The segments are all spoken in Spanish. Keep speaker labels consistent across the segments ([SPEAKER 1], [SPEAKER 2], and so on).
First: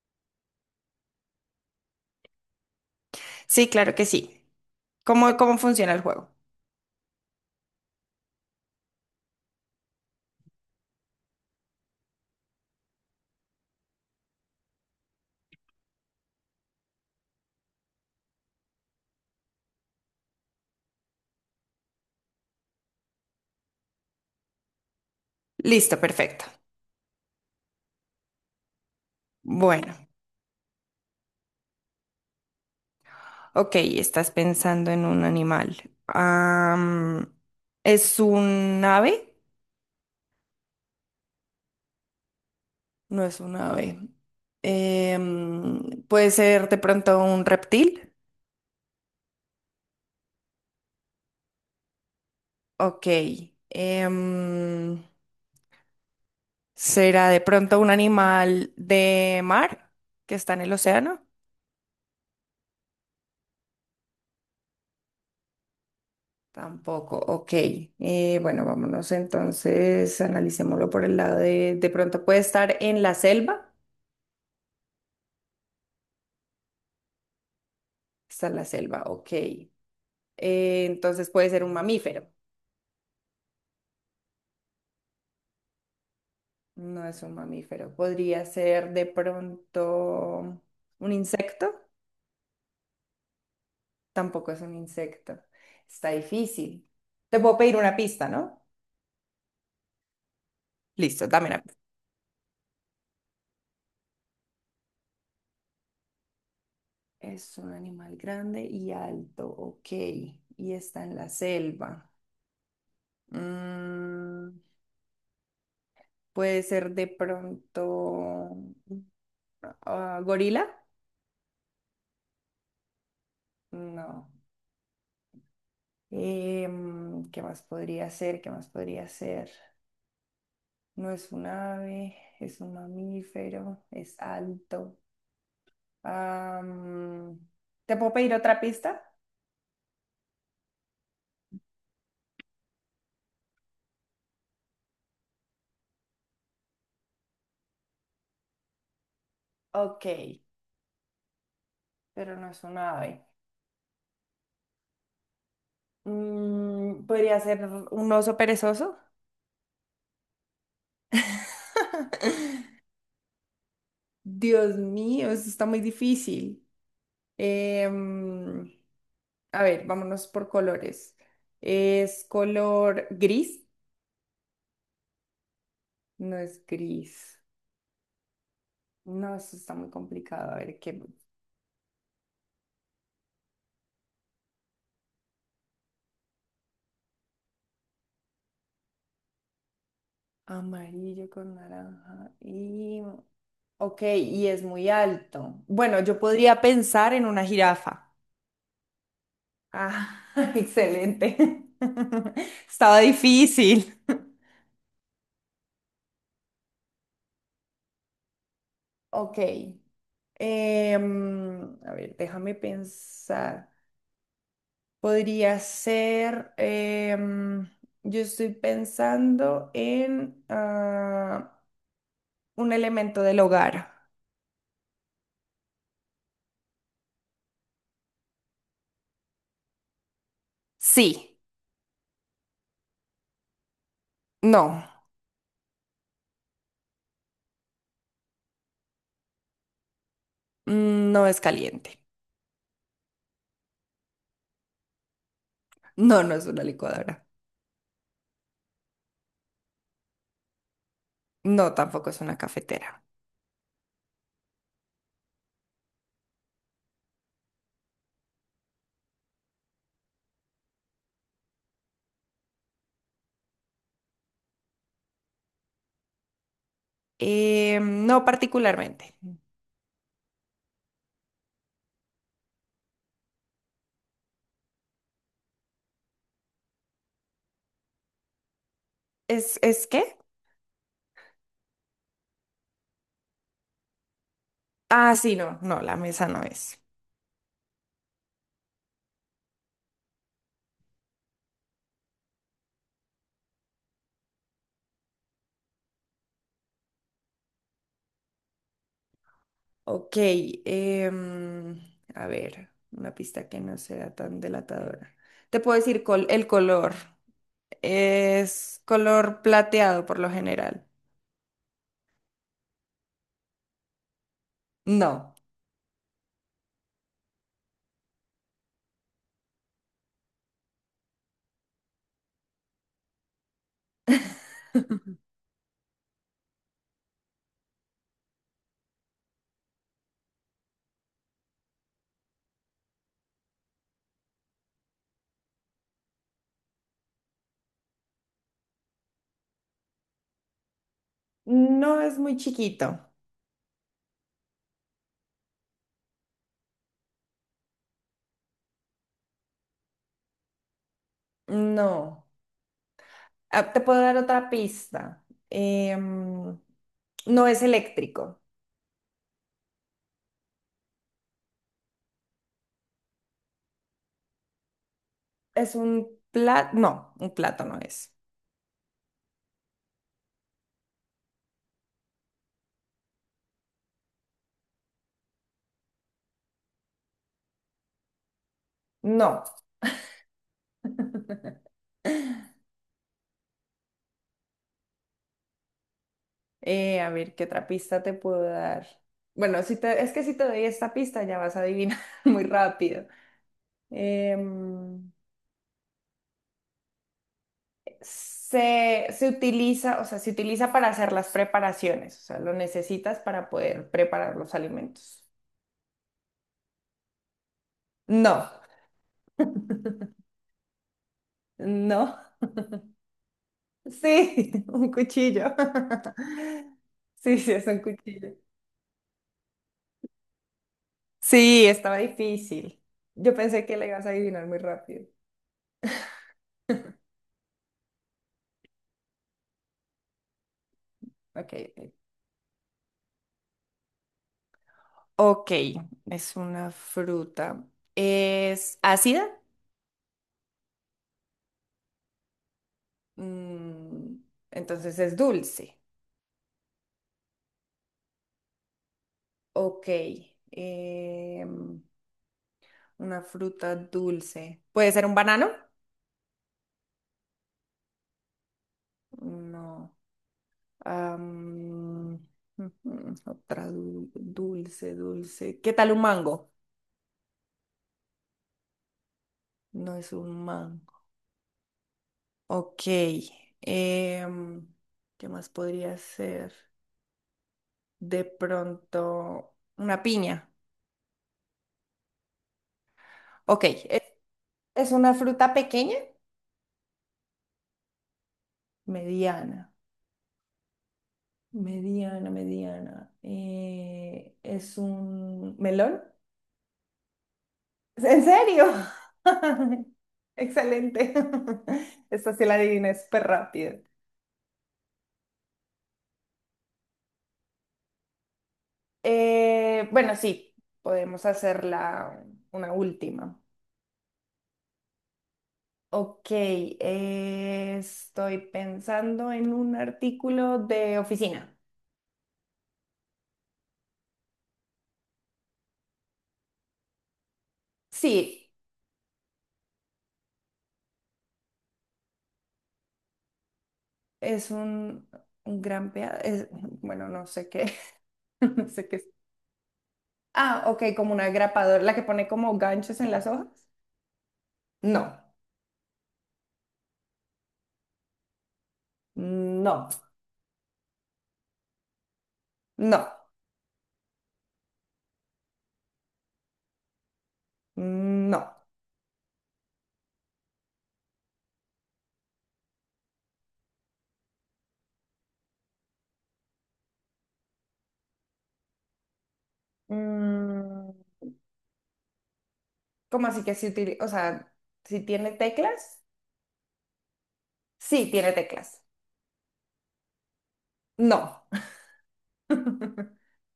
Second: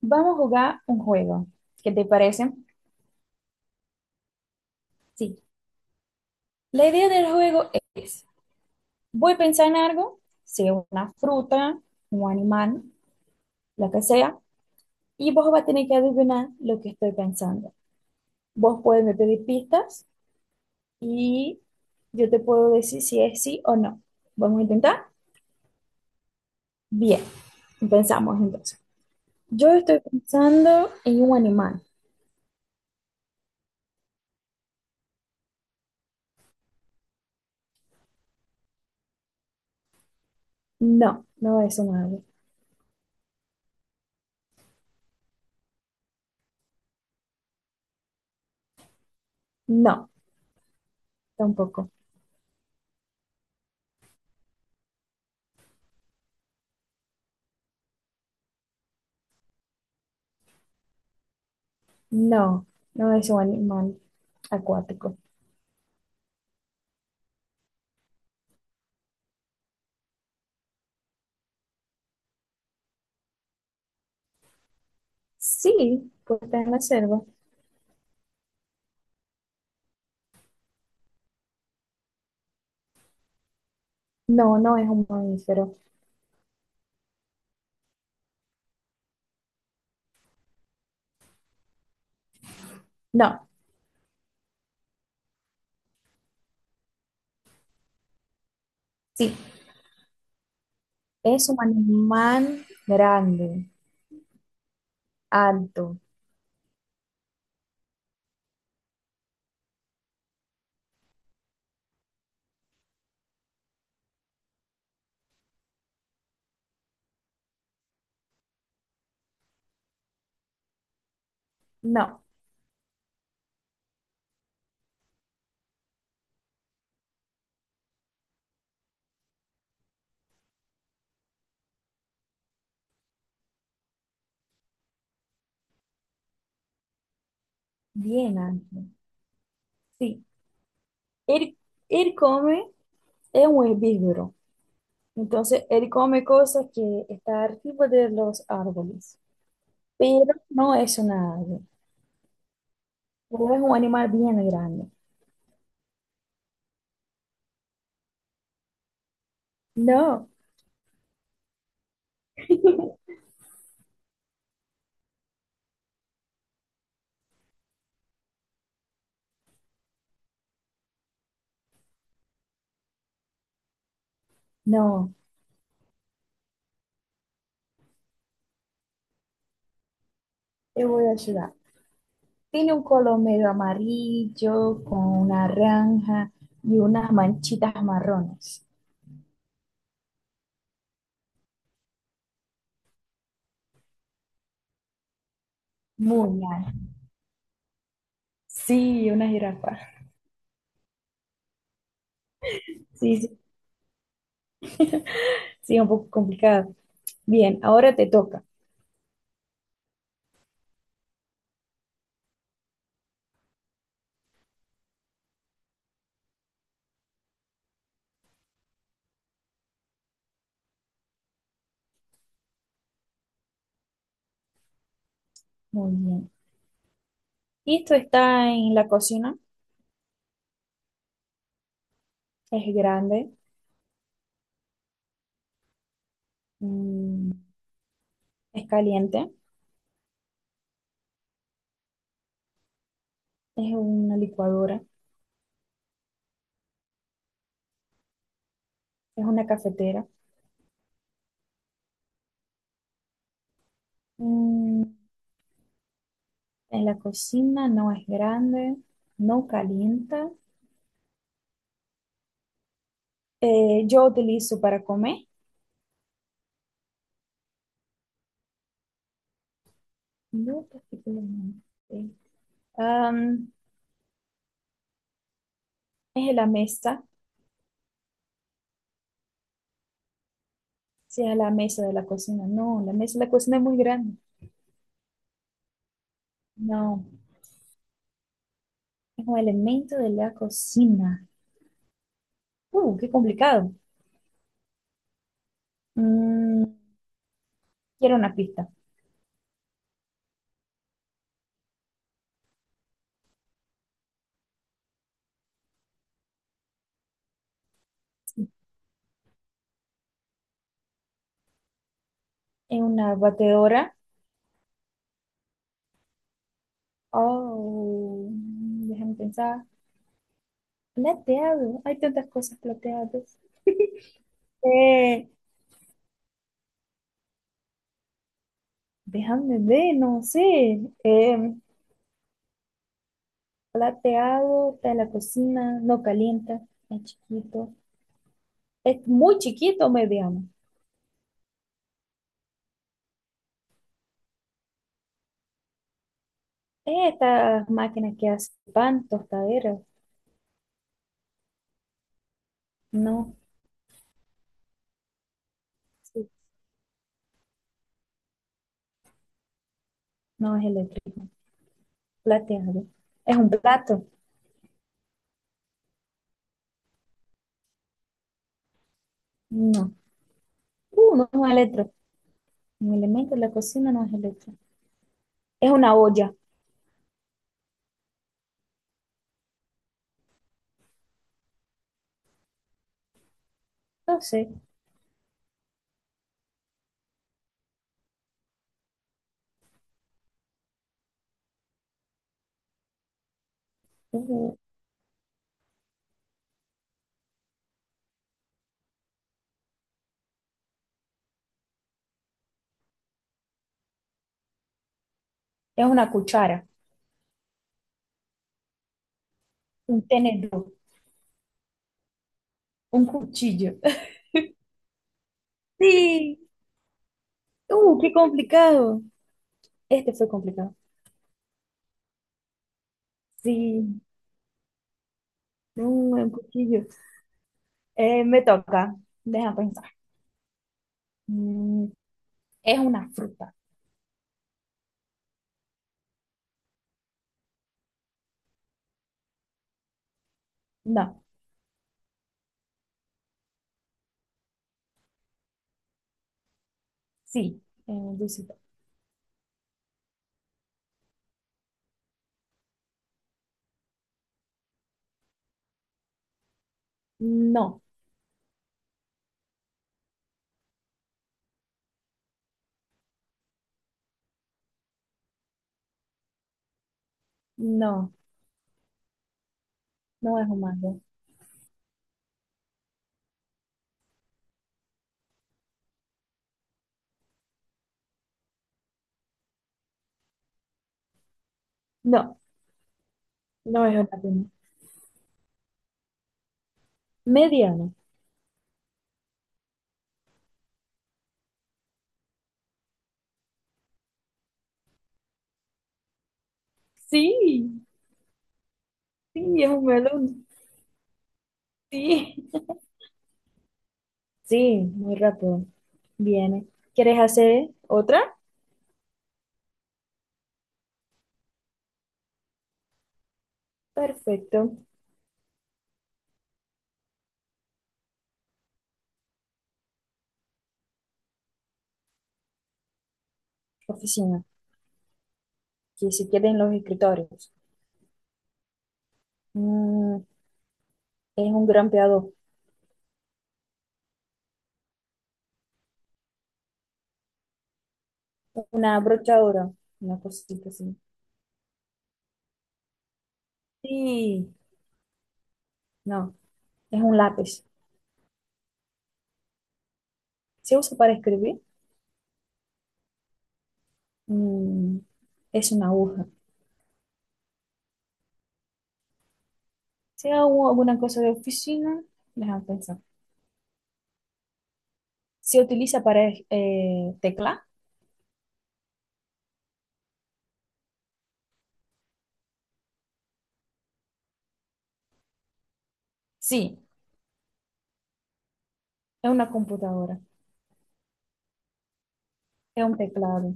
[SPEAKER 1] Vamos a jugar un juego. ¿Qué te parece?
[SPEAKER 2] Sí, claro que sí. ¿Cómo,
[SPEAKER 1] Sí.
[SPEAKER 2] cómo funciona el juego?
[SPEAKER 1] La idea del juego es, voy a pensar en algo, sea una fruta, un animal, lo que sea, y vos vas a tener que adivinar lo que estoy pensando. Vos puedes me pedir pistas y yo te puedo decir si es sí o no. ¿Vamos a intentar?
[SPEAKER 2] Listo, perfecto.
[SPEAKER 1] Bien, pensamos entonces. Yo
[SPEAKER 2] Bueno,
[SPEAKER 1] estoy pensando en un animal.
[SPEAKER 2] ok, estás pensando en un animal. ¿Es un ave?
[SPEAKER 1] No, no es un ave.
[SPEAKER 2] No es un ave. ¿Puede ser de pronto un reptil?
[SPEAKER 1] No, tampoco.
[SPEAKER 2] Ok. em, ¿Será de pronto un animal de mar que está en el océano?
[SPEAKER 1] No, no es un animal acuático.
[SPEAKER 2] Tampoco, ok. Bueno, vámonos entonces, analicémoslo por el lado de pronto puede estar en la selva.
[SPEAKER 1] Sí, pues está en la selva.
[SPEAKER 2] Está en la selva, ok. Entonces puede ser un mamífero.
[SPEAKER 1] No, no es un mamífero.
[SPEAKER 2] No es un mamífero. Podría ser de pronto un insecto.
[SPEAKER 1] No,
[SPEAKER 2] Tampoco es un insecto. Está difícil. Te puedo pedir una pista, ¿no?
[SPEAKER 1] sí,
[SPEAKER 2] Listo, dame
[SPEAKER 1] es un
[SPEAKER 2] una pista.
[SPEAKER 1] animal grande, alto.
[SPEAKER 2] Es un animal grande y alto, ok. Y está en la selva. Mm. Puede ser de pronto gorila.
[SPEAKER 1] No,
[SPEAKER 2] No. ¿Qué más podría ser? ¿Qué más podría ser? No es un ave, es un mamífero, es alto. Am, ¿Te puedo pedir
[SPEAKER 1] bien
[SPEAKER 2] otra
[SPEAKER 1] alto.
[SPEAKER 2] pista?
[SPEAKER 1] Sí, él, él come, es un herbívoro. Entonces, él come cosas que están arriba de los árboles.
[SPEAKER 2] Ok,
[SPEAKER 1] Pero no es una ave.
[SPEAKER 2] pero no es un ave.
[SPEAKER 1] O es un animal bien grande.
[SPEAKER 2] Mm, ¿podría ser un oso perezoso?
[SPEAKER 1] No,
[SPEAKER 2] Dios mío, eso está muy difícil. Em, A ver, vámonos por colores. Es color gris.
[SPEAKER 1] no,
[SPEAKER 2] No es gris. No, eso está muy complicado. A ver,
[SPEAKER 1] te
[SPEAKER 2] qué
[SPEAKER 1] voy a ayudar. Tiene un color medio amarillo con naranja y unas manchitas marrones.
[SPEAKER 2] amarillo con naranja. Y... Ok, y es muy alto. Bueno, yo
[SPEAKER 1] Muy
[SPEAKER 2] podría
[SPEAKER 1] mal.
[SPEAKER 2] pensar en una jirafa.
[SPEAKER 1] Sí, una jirafa.
[SPEAKER 2] Ah, excelente. Estaba
[SPEAKER 1] Sí, sí,
[SPEAKER 2] difícil.
[SPEAKER 1] sí, un poco complicado. Bien, ahora te toca.
[SPEAKER 2] Ok. A ver, déjame pensar. Podría ser, yo estoy pensando en un elemento del hogar.
[SPEAKER 1] Muy bien. Esto está en la cocina.
[SPEAKER 2] Sí,
[SPEAKER 1] Es grande,
[SPEAKER 2] no,
[SPEAKER 1] mm, es caliente,
[SPEAKER 2] mm, no es caliente.
[SPEAKER 1] es una licuadora,
[SPEAKER 2] No, no es una licuadora.
[SPEAKER 1] es una cafetera.
[SPEAKER 2] No, tampoco es una cafetera.
[SPEAKER 1] Mm, en la cocina no es grande, no calienta. Yo utilizo para comer.
[SPEAKER 2] No particularmente.
[SPEAKER 1] No particularmente. Am, es la mesa,
[SPEAKER 2] Es qué?
[SPEAKER 1] si es la mesa de la cocina. No, la mesa de la cocina es muy grande.
[SPEAKER 2] Ah, sí, no, no, la mesa no es.
[SPEAKER 1] No, es un elemento de la cocina. Qué complicado. Mm, quiero una pista.
[SPEAKER 2] Ok, em, a ver, una pista que no sea tan delatadora. Te puedo decir col- el color. Es color plateado por lo general.
[SPEAKER 1] Es una batedora.
[SPEAKER 2] No.
[SPEAKER 1] Oh, déjame pensar. Plateado. Hay tantas cosas plateadas. Eh, déjame ver, no sé. Plateado, está en la cocina, no calienta, es chiquito. Es muy chiquito, mediano.
[SPEAKER 2] No es muy chiquito.
[SPEAKER 1] Estas máquinas que hacen pan, tostaderas,
[SPEAKER 2] No.
[SPEAKER 1] no,
[SPEAKER 2] Ah, te puedo dar otra pista.
[SPEAKER 1] sí,
[SPEAKER 2] Em, no es eléctrico.
[SPEAKER 1] no es eléctrico, plateado. ¿Es un plato?
[SPEAKER 2] Es un plato. No, un plato no es.
[SPEAKER 1] No. No es un electro. Un elemento de la cocina no es electro. Es una olla,
[SPEAKER 2] No.
[SPEAKER 1] no sé.
[SPEAKER 2] A ver, ¿qué otra pista te puedo dar? Bueno, si te- es que si te doy esta pista ya vas a adivinar muy rápido.
[SPEAKER 1] Uh,
[SPEAKER 2] Em, Se, se utiliza, o sea, se utiliza para hacer las preparaciones, o sea, lo necesitas para poder preparar los alimentos.
[SPEAKER 1] es una cuchara,
[SPEAKER 2] No,
[SPEAKER 1] un tenedor,
[SPEAKER 2] no,
[SPEAKER 1] un cuchillo.
[SPEAKER 2] sí, un cuchillo.
[SPEAKER 1] Sí,
[SPEAKER 2] Sí, sí, es un
[SPEAKER 1] qué
[SPEAKER 2] cuchillo.
[SPEAKER 1] complicado. Este fue complicado.
[SPEAKER 2] Sí, estaba difícil. Yo pensé que la
[SPEAKER 1] Sí,
[SPEAKER 2] ibas a adivinar muy rápido.
[SPEAKER 1] uh, un cuchillo. Me toca, deja pensar.
[SPEAKER 2] Ok,
[SPEAKER 1] Mm,
[SPEAKER 2] ok.
[SPEAKER 1] es una fruta.
[SPEAKER 2] Ok, es una fruta. ¿Es ácida?
[SPEAKER 1] No,
[SPEAKER 2] Mm, entonces es dulce.
[SPEAKER 1] sí, dulce.
[SPEAKER 2] Ok. em, Una fruta dulce. ¿Puede ser un banano?
[SPEAKER 1] No,
[SPEAKER 2] No. Am, Ujú, otra du- dulce, dulce. ¿Qué tal un mango?
[SPEAKER 1] no,
[SPEAKER 2] No es un
[SPEAKER 1] no es un
[SPEAKER 2] mango.
[SPEAKER 1] mango.
[SPEAKER 2] Ok. em, ¿Qué más podría ser? De pronto, una piña.
[SPEAKER 1] No,
[SPEAKER 2] Ok.
[SPEAKER 1] no es
[SPEAKER 2] ¿Es,
[SPEAKER 1] un piña.
[SPEAKER 2] es una fruta pequeña?
[SPEAKER 1] Mediano.
[SPEAKER 2] Mediana. Mediana, mediana. ¿Es un melón?
[SPEAKER 1] Sí,
[SPEAKER 2] ¿En serio?
[SPEAKER 1] sí, es un melón.
[SPEAKER 2] Excelente. Esta
[SPEAKER 1] Sí.
[SPEAKER 2] sí la adiviné súper rápido.
[SPEAKER 1] Sí, muy rápido. Viene. ¿Quieres hacer otra?
[SPEAKER 2] Bueno, sí, podemos hacerla una última.
[SPEAKER 1] Perfecto.
[SPEAKER 2] Ok, estoy pensando en un artículo de oficina.
[SPEAKER 1] Oficina. Que se queden los escritorios.
[SPEAKER 2] Sí,
[SPEAKER 1] Mm, es un grampeador.
[SPEAKER 2] es un gran pea- es- bueno, no sé qué. No sé qué
[SPEAKER 1] Una
[SPEAKER 2] es.
[SPEAKER 1] brochadora. Una
[SPEAKER 2] Ah,
[SPEAKER 1] cosita
[SPEAKER 2] ok,
[SPEAKER 1] así.
[SPEAKER 2] como una grapadora, la que pone como ganchos en las hojas.
[SPEAKER 1] Sí.
[SPEAKER 2] No,
[SPEAKER 1] No, es un lápiz.
[SPEAKER 2] no,
[SPEAKER 1] ¿Se usa para escribir?
[SPEAKER 2] no,
[SPEAKER 1] Mm, es una aguja.
[SPEAKER 2] no.
[SPEAKER 1] Si hago alguna cosa de oficina, déjame pensar. ¿Se utiliza para tecla?
[SPEAKER 2] Mm, ¿cómo así que si utili- o sea, si tiene teclas?
[SPEAKER 1] Sí,
[SPEAKER 2] Sí, tiene teclas.
[SPEAKER 1] es una computadora,
[SPEAKER 2] No.
[SPEAKER 1] es un teclado.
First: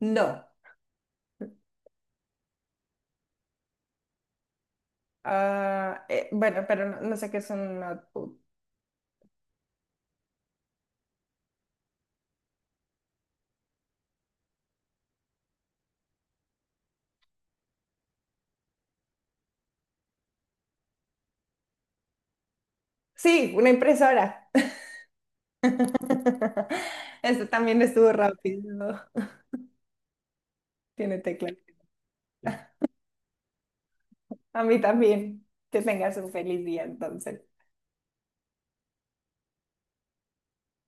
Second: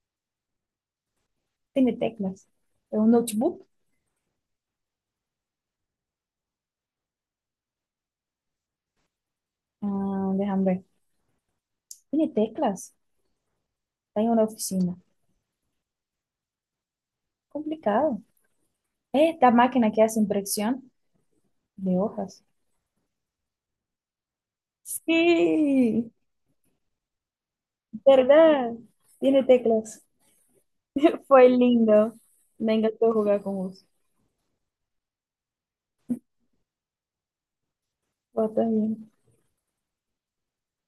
[SPEAKER 2] No.
[SPEAKER 1] Tiene teclas. ¿Es un notebook?
[SPEAKER 2] Ah, bueno, pero no, no sé qué es un notebook.
[SPEAKER 1] Ah, déjame ver. ¿Tiene teclas? Está en una oficina. Complicado. ¿Es esta máquina que hace impresión de hojas?
[SPEAKER 2] Sí, una impresora.
[SPEAKER 1] Sí,
[SPEAKER 2] Este también estuvo rápido.
[SPEAKER 1] ¿verdad? Tiene teclas.
[SPEAKER 2] Tiene
[SPEAKER 1] Fue
[SPEAKER 2] teclas.
[SPEAKER 1] lindo. Me encantó jugar con vos.
[SPEAKER 2] A mí también. Que tengas un feliz día entonces.
[SPEAKER 1] Vos también.